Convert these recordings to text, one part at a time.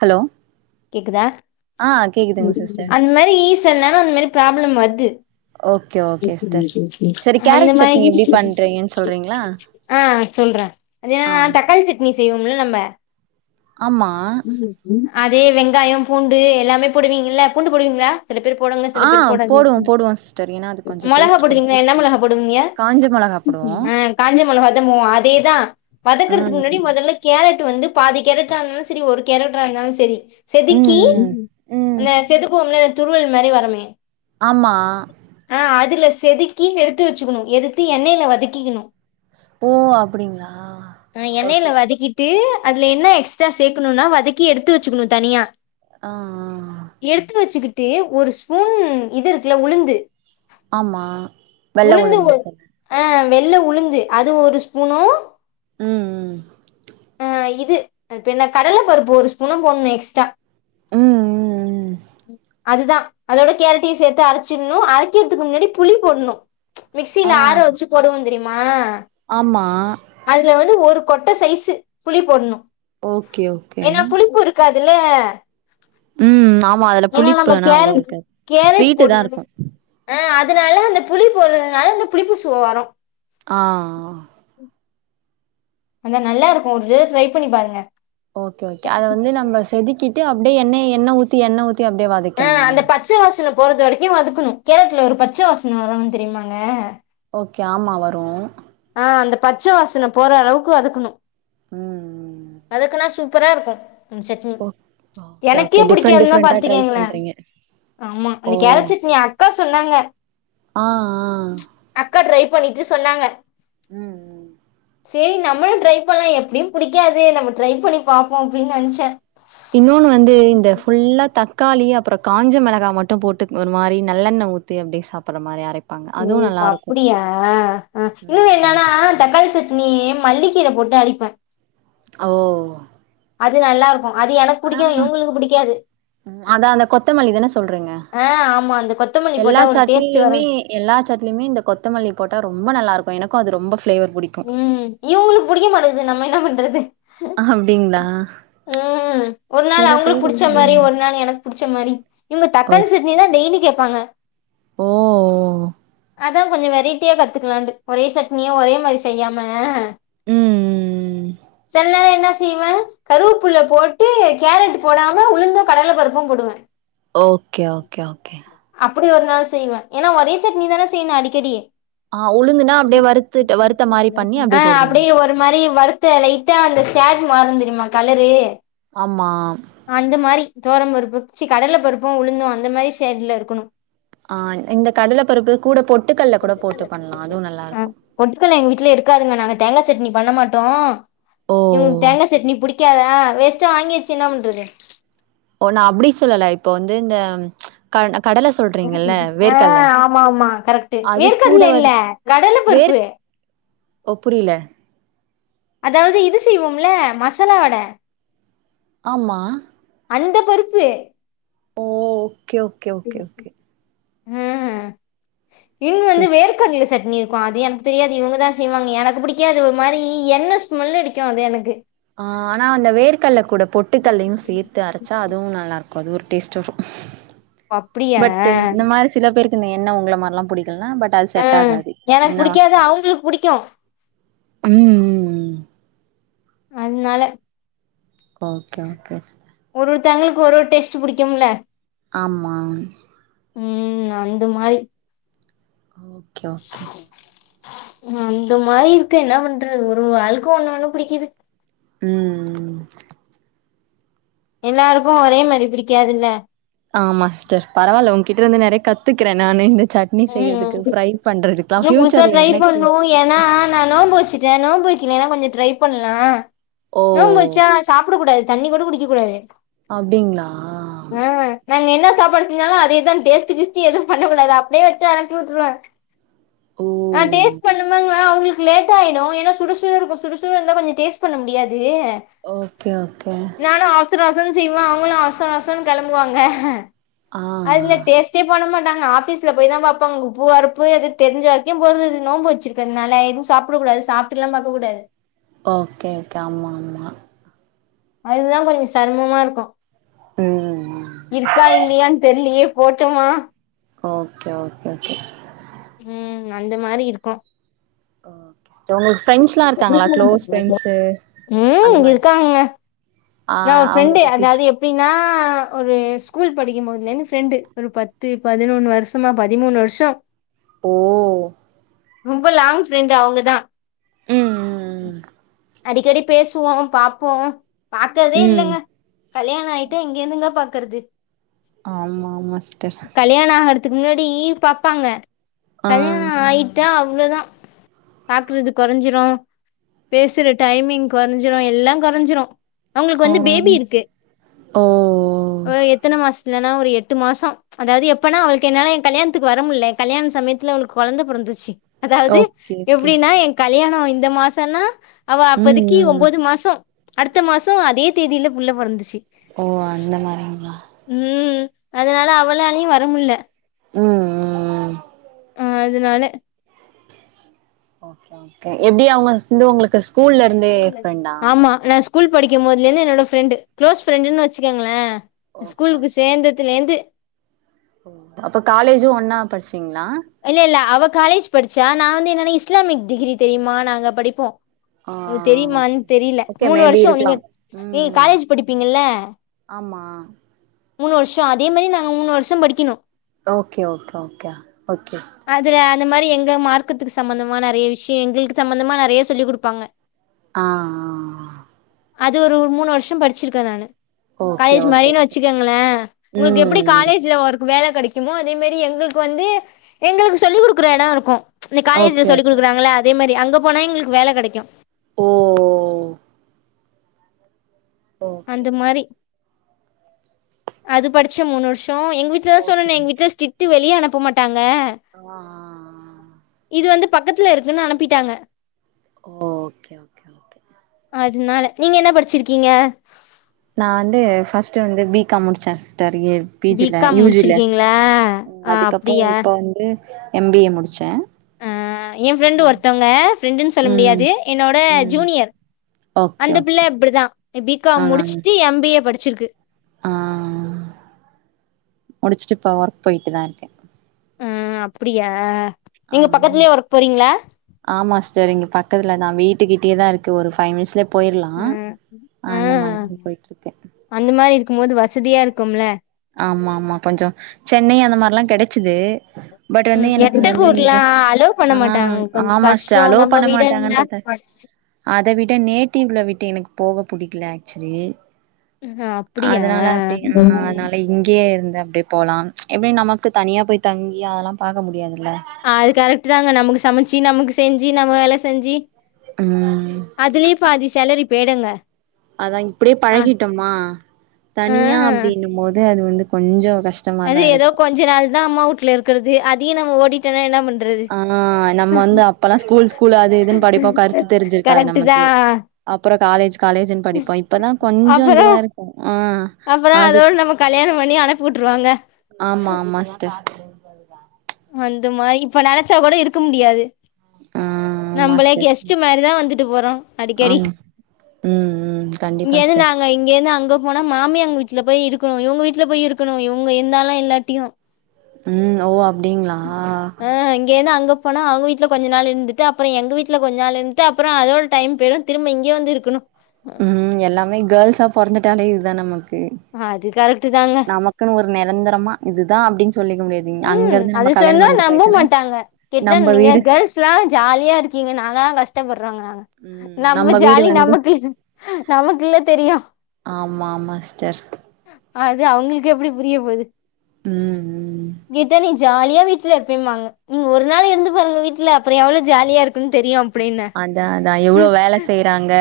hello கேக்குதா ஆ கேக்குதுங்க சிஸ்டர் அந்த மாரி சில நேரம் அந்த மாரி ப்ராப்ளம் வருது ஓகே ஓகே சிஸ்டர் சரி அந்த கேரட் சட்னி மாரி எப்டி பண்றீங்கன்னு சொல்றீங்களா ஆ சொல்ற அது ஆ தக்காளி சட்னி செய்வோம்ல நம்ம ஆமா ம் அதே வெங்காய பூண்டு எல்லாமே போடுவீங்கள பூண்டு போடுவீங்களா சில பேர் போடுவாங்க சில ஆ பேர் போடாதுங்க போடுவோ போடுவோ சிஸ்டர் ஏன்னா அது கொஞ்சோ மெளகா டேஸ்ட் குடுக்கு போடுவீங்கல என்ன மெளகா போடுவீங்க காஞ்ச மொளகா போடுவோ ஆ காஞ்ச மெளகாதா அதேதா வதக்குறதுக்கு ம் முன்னாடி மொதல்ல கேரட் வந்து பாதி கேரட்டா இருந்தாலும் செரி ஒரு கேரட்டா இருந்தாலும் செரி ம் செதுக்கி ம் ம் அந்த செதுக்குவோம்ல இ துருவல் மாரி வருமே ஆமா ஆ அதுல செதுக்கி எடுத்து வச்சுக்கணு எடுத்து எண்ணெயில வதக்கிக்கணு ஓ அப்படிங்களா ஓகே ட்டு அதுல என்ன எக்ஸ்ட்ரா சேக்கணும்னா வதக்கி எடுத்து வச்சுக்கணு தனியா ஆ ஆ எடுத்து வச்சுக்கிட்டு ஒரு ஸ்பூன் இது இருக்குல உளுந்து ஆமா வெள்ள உளுந்து ஆ வெள்ள உளுந்து அது ஒரு ஸ்பூனு ம் ம் ஆ இது அது பேரென்ன கடல பருப்பு ஒரு ஸ்பூனு போட்ணு எக்ஸ் ஸ்டா ம் ம் ம் அதுதா அதோட கேரட்டையு சேத்து அரைச்சிர்ணு அரைக்கிறதுக்கு முன்னாடி புளி போட்ணு ஆ மிக்சில ஆர வச்சு போடுவோ தெரியுமா ஆமா அதுல வந்து ஒரு கொட்ட சைஸு புளி போட்ணு ஓகே ஓகே ஏனா புளிப்புரு இல்ல ம் ஆமா அதுல ஏனா புளிப்பு நம்ம ஆனா அவ்ளோ கேரட் இருக்காது கேரட் ஸ்வீட்டு தா போடுனால இருக்கு ஆ அதனால அந்த புளிப்போடுறதுனால அந்த புளிப்பு சுவ வரு ஆ அந்த நல்லாருக்கு ஒருதே ட்ரை பண்ணி பாருங்க ஓகே ஓகே அத வந்து நம்ம செதுக்கிட்டு அப்டியே எண்ணெ எண்ணெ ஊத்தி எண்ணெ ஊத்தி அப்டியே வத ஆ அந்த பச்ச வாசன போறது வரைக்கு வதக்கணு கேரட்ல ஒரு பச்ச வாசன வரு தெரியுமாங்க ஓகே ஆமா வரு ஆ அந்த பச்ச வாசனை போற அளவுக்கு வதக்கணு ம் வதக்குனா சூப்பரா இருக்கு சட்னி ஓ ஓகே எனக்கே ஓகே டிஃப்ரெண்ட் புடிக்காதுனா டிஃப்ரெண்டா ட்ரை பாத்துக்கங்களே பண்றீங்க ஆமா ஓ அந்த கேரட் சட்னி அக்கா சொன்னாங்க ஆ ஆ அக்கா ட்ரை பண்ணிட்டு சொன்னாங்க ம் செரி நம்மளு ட்ரை பண்லா எப்டியு புடிக்காது நம்ம ட்ரை பண்ணி பாப்போ அப்டினு நென்ச்ச இன்னொன்னு வந்து இந்த ஃபுல்லா தக்காளி அப்றோ காஞ்ச மெளகா மட்டு போட்டு ஒரு மாரி நல்லெண்ண ஊத் தி அப்டி சாப்பற மாரி ‌அரை ம் அப்டியா ஆ இன்னு ம் என்னனா தக்காளி சட் நீ மல்லிக்கீர போட்டு அவிப்போ ஓ அது நல்லாருக்கு அது எனக்கு புடிக்கு ஆனா இவங்களுக்கு புடிக்காது அதா அந்த கொத்தமல்லி தான சொல்றீங்க ஆ ஆமா அந்த கொத்தமல்லி எல்லா போட்டா ஒரு டேஸ்ட் சட்னிலமே வருங் எல்லா சட்னிமே இந்த கொத்தமல்லி போட்டா ரொம்ப நல்லாருக்கு எனக்கு அது ரொம்ப ஃப்ளேவர் பிடிக்கு இவங்களுக்கு புடிக்க மாட்டேன்து நம்ம என்ன பண்றது அப்டிங்களா ம் ஒரு நாள் சில அவங்களுக்கு புடிச்ச பேருக்கு மாரி ஒரு நாள் எனக் புடிச்ச மாரி இவங்க ஓ தக்காளி சட்னிதா டெய்லி கேப்பாங்க ஓ அதா கொஞ்சோ வெரைட்டியா கத்துக்கலான்டு ஒரே சட்னிய ஒரே மாரி செய்யாம ம் ம் சொன்னனே என்ன செய்வ கருவேப்புள்ள போட்டு கேரட் போடாம உளுந்து கடல பருப்பு போடுவ ஓகே ஓகே ஓகே அப்டி ஒரு நாள் செய்வ ஏன்னா ஒரே சட்னி தான செய்யணு அடிக்கடி ஆ உளுந்துனா அப்டியே வருத்துட்டு வரு அப்டியே வரு ஒரு மாரி வருத்து லைட்டா அந்த ஷேட் மாறு தெரிமா அந்த கலரு ஆமா அந்த மாரி தொவரம் பருப்பு கடல பருப்பு உளுந்து அந்த மாரி ஷேட்ல இருக்கணு ஆ இந்த கடல பருப்பு கூட பொட்டுக்கல்ல கூட போட்டு பண்லா அதுவு நல்லா இருக்கு ட்டுக்கல்ல இருக்காதுங்க எங்க வீட்ல இருக்காதுங்க நாங்க தேங்காய் சட்னி பண்ண மாட்டோ ஓ எங்களுக்கு தேங்கா சட்னி புடிக் கக்காதா வேஸ்டா வாங்கி வச்சு என்ன பண்றது ஓ நா அப்டி சொல்லல இப்ப வந்து இந்த கட கடல சொல்றீங்கல்ல ஆ வேர்க்கல்ல ஆமா ஆமா கரெக்ட்டு அது வேர்க் கூட கடல வந் இல்ல கடலப்பருப்பு ஓப் புரியல அதாவது இது செய்வோம்ல மசாலா வட ஆமா அந்த பருப்பு ஓ ஓகே ஓகே ஓகே ம் ஓகே ம் இன்னு வந்து எஸ் வேர்க்கடல சட்டினி இருக்கு அதே எனக் தெரியாது இவுங்கதா செய்வாங்க எனக்கு புடிக்காது ஒரு மாரி எண்ண ஸ்மல் அடிக்கு அது எனக்கு ஆ ஆனா அந்த வேர்கல்ல கூட பொட்டுக்கல்லையு சேத்து அரச் சா அதுவு நல்லா இருக்கு அது ஒரு டேஸ்ட்டு அப்படியா பட் இந்த மாரி சில பேருக் இந்த எண்ண உங்கள மார்லா புடிக்கலேன்னா பட் அது செட் ம் ஆகாது எனக்கு எண்ணெ புடிக்காது வாசன அவுங்களுக்கு புடிக்கு ம் ம் ம் அன் நால ஓகே ஓகே ஸ் ஒரு ஒருத்தங்களுக்கு ஒரு ஒரு டேஸ்ட் புடிக்கும்ல ஆம்மாம் ம் ம் அந்த மாரி ஓகே ஓகே அந்த மாரி இருக்கு என்ன பண்றது ஒரு ஒரு ஆளுக்கு ஒண்ணு ஒண்ணு புடிக்கிது ம் ம் ம் எல்லாருக்கு ஒரே மாரி பிடிக்காதுல்ல ஆமா சிஸ்டர் பரவால்ல உங்ககிட்ட இருந்து நெறையா கத்துக்கிறே நானு இந்த சாட் இனி ம் செய்யறதுக்கு ஃப்ரை பண்றதுக்கெலா இன்னு புதுசா பியூச்சர்ல ட்ரை எனக்கு பண்ணு ஏன்னா நா நோம்பு வச்சுட்டே நோம்ன்பு வக்கெலேன்னா கொஞ்ச ட்ரை பண்லா ஓ நோம்பு வச்சா சாப்புட கூடாது தண்ணி கூட குடிக்க கூடாது அப்டிங்ளா ஆ நாங்க என்ன சாப்பாடு செஞ்சாலு அது எதுவு டேஸ்டு கீஸ்டு எதும் பண்ண கூடாது அப் டே வச்சு அத அனுப்பி விட்ருவே ஓ ஆ டேஸ்ட் பண்ணபாங்கலா அவுங்களுக்கு க்கு லேட் ஆயிடு ஏன்னா சுட சுட இருக்கு சுட சுட இருந்தா கொஞ்சோ டேஸ்ட் பண்ண முடியாது ஓகே ஓகே நானு அவசர அவசரன்னு செய்வே அவுங்களு அவசர அவசரன்னு கெளம்புவாங்க ஆ அதுல டேஸ்ட் ஸ்டே பண்ண மாட்டாங்க ஆபிஸ் ல போய் தா பாப்பாங்க அங்க உப்பு ஒரப்பு எது தெரிஞ்ச வரைக்கும் போது நோம்பு வச்சுருக்கேற்னால எதுவு சாப்புடக்கூடாது சாப் இப்டிலா பாக்கக் கூடாது ஓகே ஓகே ஆமா ஆமா அதுதா கொஞ்ச செரமம்மா இருக்கு ம் ம் ம் இருக்கா இல்லையான் தெரியலையே போட்டோமா ஓகே ஓகே ஓகே ம் அந்த மாரி இருக்கு சிஸ்டர் உங்களுக்கு ஃப்ரெண்ட்ஸ்லா இருக்காங்களா க்ளோஸ் ஃப்ரெண்ட்ஸு அந்த உம் மாரி இருக்காங்க ஆ நா ஒரு அவங்கள ஃப்ரெண்டு பத்தி அதாவ்து எப் பின்னா ஒரு ஸ்கூல் படிக்கும்போதுலேந்து ஃப்ரெண்டு ஒரு பத்து பதினொன் வருஸமா பதிமூணு வர்ஷோ ஓ ஓ ரொம்ப லாங் ஃப்ரெண்ட் அவ்ங்க தா ம் ம் அடிக்கடி பேசுவோ பாப்போ பாக்கதே ம் ம் இல்லங்க கல்யாண ஆய்ட்டா இங்கிந்துங்க பாக்கற்து ஆமா ஆமா சிஸ்டர் கல்யாண அடுத் த்துக் முன்னாடி பாப்பாங்க ஆ கல்யாண ஆயிட்டா அவ்ளோதா பாக்றுதுப் கொறைஞ்சிரு பேசுற டைமிங் கொறைஞ்சிரு எல்லா கொறைஞ்சிரு அவங்ளுக் வந்து ஆ பேபி இருக்கு ஓ வொய் எத்தன மாசத்துலன்னா ஒரு எட்டு மாசோ அதாவ்து எப்பனா அவளீக்கு என்னால என் கல்யாண்த்துக்கு வர முல்ல கல்யாண் சமயத்துல அவளுக்கு கொழந்த பொறந்துச்சி அதாவ்து ஓகே ஓகே எப்படின்னா என் கல்யாணம் இந்த மாசனா அவ ம் அப்பதிக்கி ம் ஒம்போது மாசோ அடுத்த மாசோ அதே தேதில புள்ள பொறந்துச்சி ஓ அந்த மாரிங்ளா உம் அதனால அவளாலையு வரமுல்ல ஊ அ அதனாலே ஓகே ஓகே எப்டி அவங்கல் சிந்து உங்ளுக்குஸ் ஆமா நா ஸ்கூல் படிக்கும்போத்ல இந்நு என்னோட ஃப்ரெண்டு் க்ளோஸ் ஃப்ரெண்டுன்னு வச்சுக்கங்ளே ஓகே ஸ்கூல்க்கு ஓகே சேந்தத்துலேந்து அப்ப காலேஜு ஒன்னா படிச்சீங்ளா இல்ல இல்ல அவ காலேஜ் படிச்சா நா வந்து என்னனா இஸ்லாமிக் டிகிரி தெரியும நாங்க படிப்போ ஆ உங்க தெரியுமான் ஓகே தெரில ஓகே மூணு மேபி வருஷோ நீங்க இருக்கலாம் ம் நீங்க ம் காலேஜ் படிப்பீங்கில்ல ஆமா மூணு வருஷோ அதே மாரி நாங்க மூணு வருஷோ படிக்கணு ஓகே ஓக ஒக்யா ஒக்கேஸ் அதுல அந்த மாரி எங்க மார்க்கத்துக்கு சம்மந்தமா நெறைய விஷ்ஷே எங்குள்க்கு தம்மந்தமா நெறைய சொல்லிக் குடுப்பாங்க ஆ ஆ அது ஒரு மூணு வர்ஷோ படிச்சிருக்க நானு ஓகே காய்ஜ் ஓகே மாரின் ஓகே வச்சுக்குங்களே உங்கக்கு ம் எப்படி ம் காலேஜ்ல அவர்க்கு வேல கடிக் இம்மோ அதே மேரி எங்கள்க்கு வந்து எங்களுக்கு சொல்லிக் குடுக்குற யடோ இருக்கு இந காலேஜ்ல ஓகே சொல்லிக் ஓகே குடுக்குறாங்கள அதே மாரி அங்க போனா எங்கள்க்கு வேலை கடக்யு ஓ ஓ ஓகே அந்த மாரி சிஸ்டர் அது படிச்ச மூணு வருஷோ எங்க வீட்ல ஓகே சொன்னனே எங்க வீட்ல ஸ்டிட்டு வெளிய அனுப்ப மாட்டாங்க உவ ஹா ஹா இது வந்து பக்கத்துல இருக்குன் அனப்பிட்டாங்க ஓ ஓகே ஓகே ஓகே அதுனால நீங்க என்ன படிச்சிர்க்கீங்க நா வந்து ஃபஸ்ட்டு வந்து பிகாம் முடிச்ச ஸ்டர் ஏழ் பி பிஜில காம் யூஜில முடிச்சிருக்கீங்களா ஆ அதுக்கப்புறம் அப்டியா இப்போ வந்து எம்பிஏ முடிச்ச என் ஃப்ரெண்டு ஒருத்தவுங்க ஃப்ரெண்டுன்னு சொல்ல ம் முடியாது என்னோட ம் ஜூனியர் ஓகே அந்த ஓகே பிள்ள இப்படிதான் பி காம் முடிச்சுட்டு எம்பிஏ படிச்சிருக்கு ஆ ஆ முடிச்சிட்டு இப்போ ஒர்க் போயிட்டு தா இருக்கே ஆ அப்படியா ஆமாமா ஆமா சிஸ்டர் இங்க பக்கத்துலதா வீட்டுக்கிட்டயே தா இருக்கு ஒரு ஃபைவ் மினிட்ஸ்ல போயிரலா ம் ஆ அந்த மாதிரி தா போய்ட்டு இருக்கே அந்த மாரி இருக்கும் போது வசதியா இருக்கும்ல ஆமா ஆமா கொஞ்சம் சென்னை அந்த மாரில்லா கெடைச்சிது பட் வந்து ம் எனக்கு வந்து எட்டக்கூர்லா இங்க அலோ பண்ண ஆ மாட்டாங்க கொஞ்சோ ஆமா சிஸ்டர் கஷ்டோ அலோ நம்ம பண்ண வீடுன்னா மாட்டாங்கன்றத அத விட நேட்டிவ்ல விட்டு எனக்கு போக பிடிக்கல ஆக்சுவலி அப்டியா அதனால அப்படி ஆ அதனால இப்ப இங்கேயே இருந்து அப்டியே போலாம் எப்படி நமக்கு தனியா போய் தங்கி அதெல்லா பாக்க முடியாதுல்ல அது கரெக்ட்டு தாங்க நமக்கு சமச்சு நமக்கு செஞ்சு நம்ம வேல செஞ்சு ம் அதுலயே பாதி சேலரி பெய்டுங்க அதான் இப்படியே பழகிட்டோமா ஆ தனியா அப்படின்னும் போது அது வந்து கொஞ்சோ கஷ் அது ஏதோ கொஞ்ச நாள் தா அம்மா வீட்ல இருக்குறது அதையும் நம்ம ஓடி ட்டனா என்ன பண்றது ஆ நம்ம வந்து அப்பல்லா ஸ்கூல் ஸ்கூல் அது இதுன்னு படிப்போ கரெக்ட்டு தா அப்புறோ காலேஜ் காலேஜ்ன் படிப்பா இப்பதா கொஞ்சம் அப்பறோ இதுவா இருக்கும் ஆ அது போட்டுருவாங்க ஆமா ஆமா சிஸ்டர் வந்துமா இப்ப நினச்சா கூட இருக்க முடியாது ஆ ஆமா நம்பளே சிஸ்டர் கெஸ்ட் மாதிரிதா வந்துட்டு போறோ அடிக்கடி உம் உம் கண்டிப்ப இங்கேயந்து நாங்க இங்க இருந்து அங்க போனா மாமியாங்க வீட்டுல போய் இருக்கணும் இவுங்க வீட்டுல போய் இருக்கணு இவுங்க இருந்தாலு இல்லாட்டியு உம் ஓ அப்டிங்களா ஆ இங்கேருந் அங்கப் போனா அவுங்க வீட்டுல கொஞ்ச நாள் இருந்துட்டு அப்புறம் எங்க வீட்டுல கொஞ்ச நாள் இருந்துட்டு அப்புறம் அதோட டைம் போயிரும் திரும்ப இங்க வந்து இருக்கணு ம் எல்லாமே கேர்ள்ஸா பிறந்துட்டாலே இதுதா நமக்கு அது கரெக்ட்டு தாங்க நமக்குன்னு ஒரு நிரந்தரமா இதுதா அப்படின்னு சொல்லிக்க முடியாது அங்க உம் இருந்து அது நம்ம கல்யாண சொன்னா பண்ட்டு நம்ப போயிட்டோனா மாட்டாங்க கேட்டா நம்ம நீங்க வீடு கேர்ள்ஸ் லா ஜாலியா இருக்கீங்க நாங்க தா கஷ்டப்படுறோங்குராங்க ம் நம்ம வீடு ஜாலி வந்து நமக்கு நமக்குல்ல தெரியும் ஆமா ஆமா சிஸ்டர் அது அவுங்களுக்கு எப்படி புரிய போகுது உம் உம் கேட்டா நீ ஜாலியா வீட்ல இருப்பேம்பாங்க ம் ஒரு நாள் இருந்து பாருங்க வீட்ல அப்புறம் எவ்வளவு ஜாலியா இருக்குன் தெரியும் அப்பிடின்ப அதான் அதான் எவ்ளோ வேல செய்யுறாங்க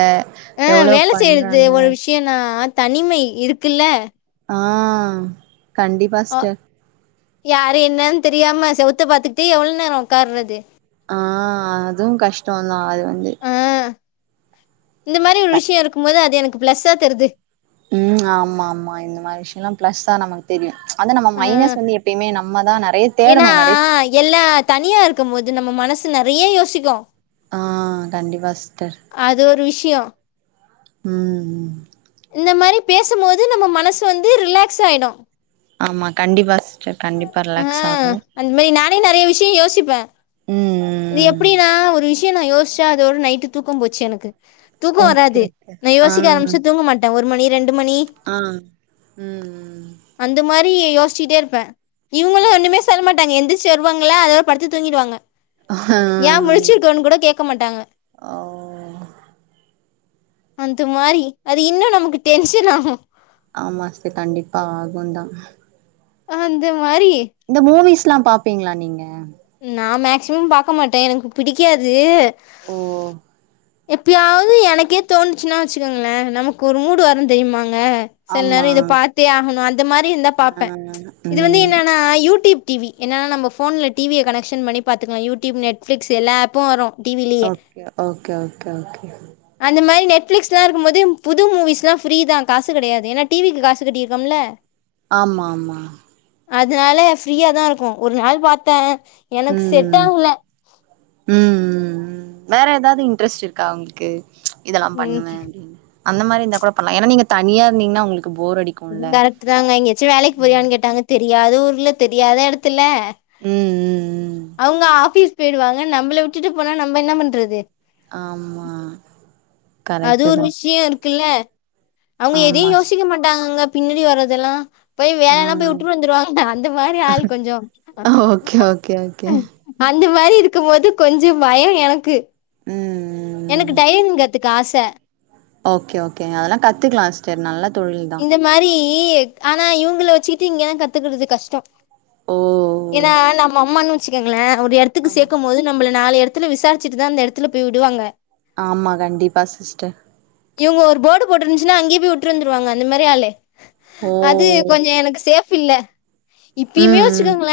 அ வேல செய்றது ஒரு விஷயனா தனிமை இருக்குல்ல ஆ கண்டிப்பா அ ஸ்டர் யாரு என்னன் தெரியாம செவுத்த பாதுக்கிட்டே எவ்ள நேரோ உக்கார்றது ஆ அதுவு கஷ்டோந்தா அது வந்து ஆ இந்த மாதிரி ஒரு விஷயம் இருக்கும் போது அது எனக்கு ப்ளஸ்ஸா தெரிது ம் ஆமாமா இந்த மாரி விஷயல்லா ப்ளஸ் தா நமக் தெரியு அத நம்ம ஆ மைனஸ் வந்து எப்பயுமே நம்ம தா நெறைய தேடணு நறை ஆ எல்லா தனியா இருக்கும் போது நம்ம மனசு நறைய யோசிக்கு ஆ கண்டிப்பா சிஸ்டர் அது ஒரு விஷயோ ம் ம் இந்த மாரி பேசும் போது நம்ம மனசு வந்து ரிலக்ஸ் ஆய்டு ஆமா கண்டிப்பா சிஸ்டர் கண்டிப்பா ஆ ரிலக்ஸ் ஆகு அந்த மாரி நானே நெறைய விஷயம் யோசிப்ப ம் இது ம் எப்டின்னா ஒரு விஷயோ நா யோசிச்சா அதோட நைட்டு தூக்கம் போச்சு எனக்கு தூக்கோ ஓகே வராது ஓகே நா ஆ யோசிக்க ஆரமிச்சா தூங்க மாட்ட ஒரு மணி ரெண்டு மணி ஆ ம் ம் அந்த மாரி யோசிச்சிட்டே இருப்ப இவங்களு ஓகே ஒண்ணுமே சொல்ல மாட்டாங்க எந்தி ச்சு வருவாங்களா அதோட படுத்து தூங்கிடுவாங்க ஆ யா முழச்சிருக்கன்னு கூட கேக்க மாட்டாங்க ஓ அந்த மாரி அது இன்னு நமக்கு டென்ஷன் ஆகு ஆமா சிஸ்டர் கண்டிப்பா ஆகுந் தா அந்த மாறி இந்த மூவிஸ்ல்லா பாப்பீங்ளா நீங்க நான் மக்சிமம் பாக்க மாட்டே எனக்கு பிடிக்காது ஓ எப்பயாது எனக்கே தோணச்சுன்னா வச்சுக்கங்கள நமக்கு ஒரு மூடு வரு தெரிமாங்க செல ஆமா நேரோ இத பாத்தே ஆகணு அந்த மாரி இருந்தா ஆ பாப்ப இது வந்து ம் என்னன்னா யூடிப் டி வி என்னன்னா நம்ம போன்ல டி வி ய கனெக்ஷன் பண்ணி பாத்துகலா யுடியூப் நெட்ப்ளிக்ஸ் எல்லா அப்பு வரு ஓகே ஓகே ஓகே ஓகே அந்த மாரி நெட்ப்ளிக்ஸ்லா இருக்கும் போது புது மூவிஸ்ல்லா ஃப்ரீ தா காசு கெடையாது ஏன்னா டிவிக்கு காசு கெட்டியிருக்கோம்ல அ ஆமாமா அதுனால ஃப்ரீயா தா இருக்கு ஒரு நாள் பாத்த ம் ம் ம் ம் ம் வேற எதாது இன்ட்ரெஸ்ட் இருக்கா உங்களுக்கு இதெல்லா ம் பண்ணுவ அப்டின்னு அந்த மாரி இருந்தா கூட பன்லா ஏன்னா நீங்க தனியா இருந்தீங்கன்னா உங்களுக்கு போர் அடிக் அது கரெக்ட் தாங்க எங்கயாச்சு வேலைக்கு போரியான் கேட்டாங்க தெரியாத ஊர்ல தெரியாத எடத்துல ம் ம் ம் அவங்க ஆபீஸ் போயிடுவாங்க நம்மள விட்டுட்டு போனா நம்ம என்ன பண்றது ஆம்மா அது ஒரு விஷயோ இருக்குல்ல அவங்க எதையு ஆமா ஸ் யோசிக்க மாட்டாங்கங்க பின்னாடி வர்றதெல்லா போய் ஆ வேலைனா போய் வுட்டுட்டு வந்துருவாங்கா அந்த மாரி ஆள் கொஞ்சம் ஓகே ஓகே ஓகே [unintelligible] அந்த மாரி இருக்கும் போது கொஞ்சோ பயோ எனக்கு ம் எனக்கு ம் டைலரிங் கத்துக்க ஆச ஓகே ஓகே அதெல்லா கத்துக்கலா சிஸ்டர் நல்ல தொழில் தா இந்த மாரி ஆனா இவங்கள வச்சுட்டு இங்கலா கத்துக்கறது கஷ்டோ ஓ ஏனா நம்ம அம்மான்னு வச்சுக்கங்களே ஒரு எடத்துக்கு சேக்கும்போது நம்ள நாலு எடத்துல விசாரிச்சிட்டு தா அந்த எடத்துல போய் விடுவாங்க ஆமா கண்டிப்பாக சிஸ்டர் இவுங்க ஒரு போர்டு போட்ருந்துச்சுன்னா அங்கயே போய் உட்ரு வந்துருவாங்க அந்த மாரி ஆளு ஓ அது கொஞ்சோ எனக்கு சேஃப் இல்ல இப்பியுமே ம் ம் வச்சுக்கங்களே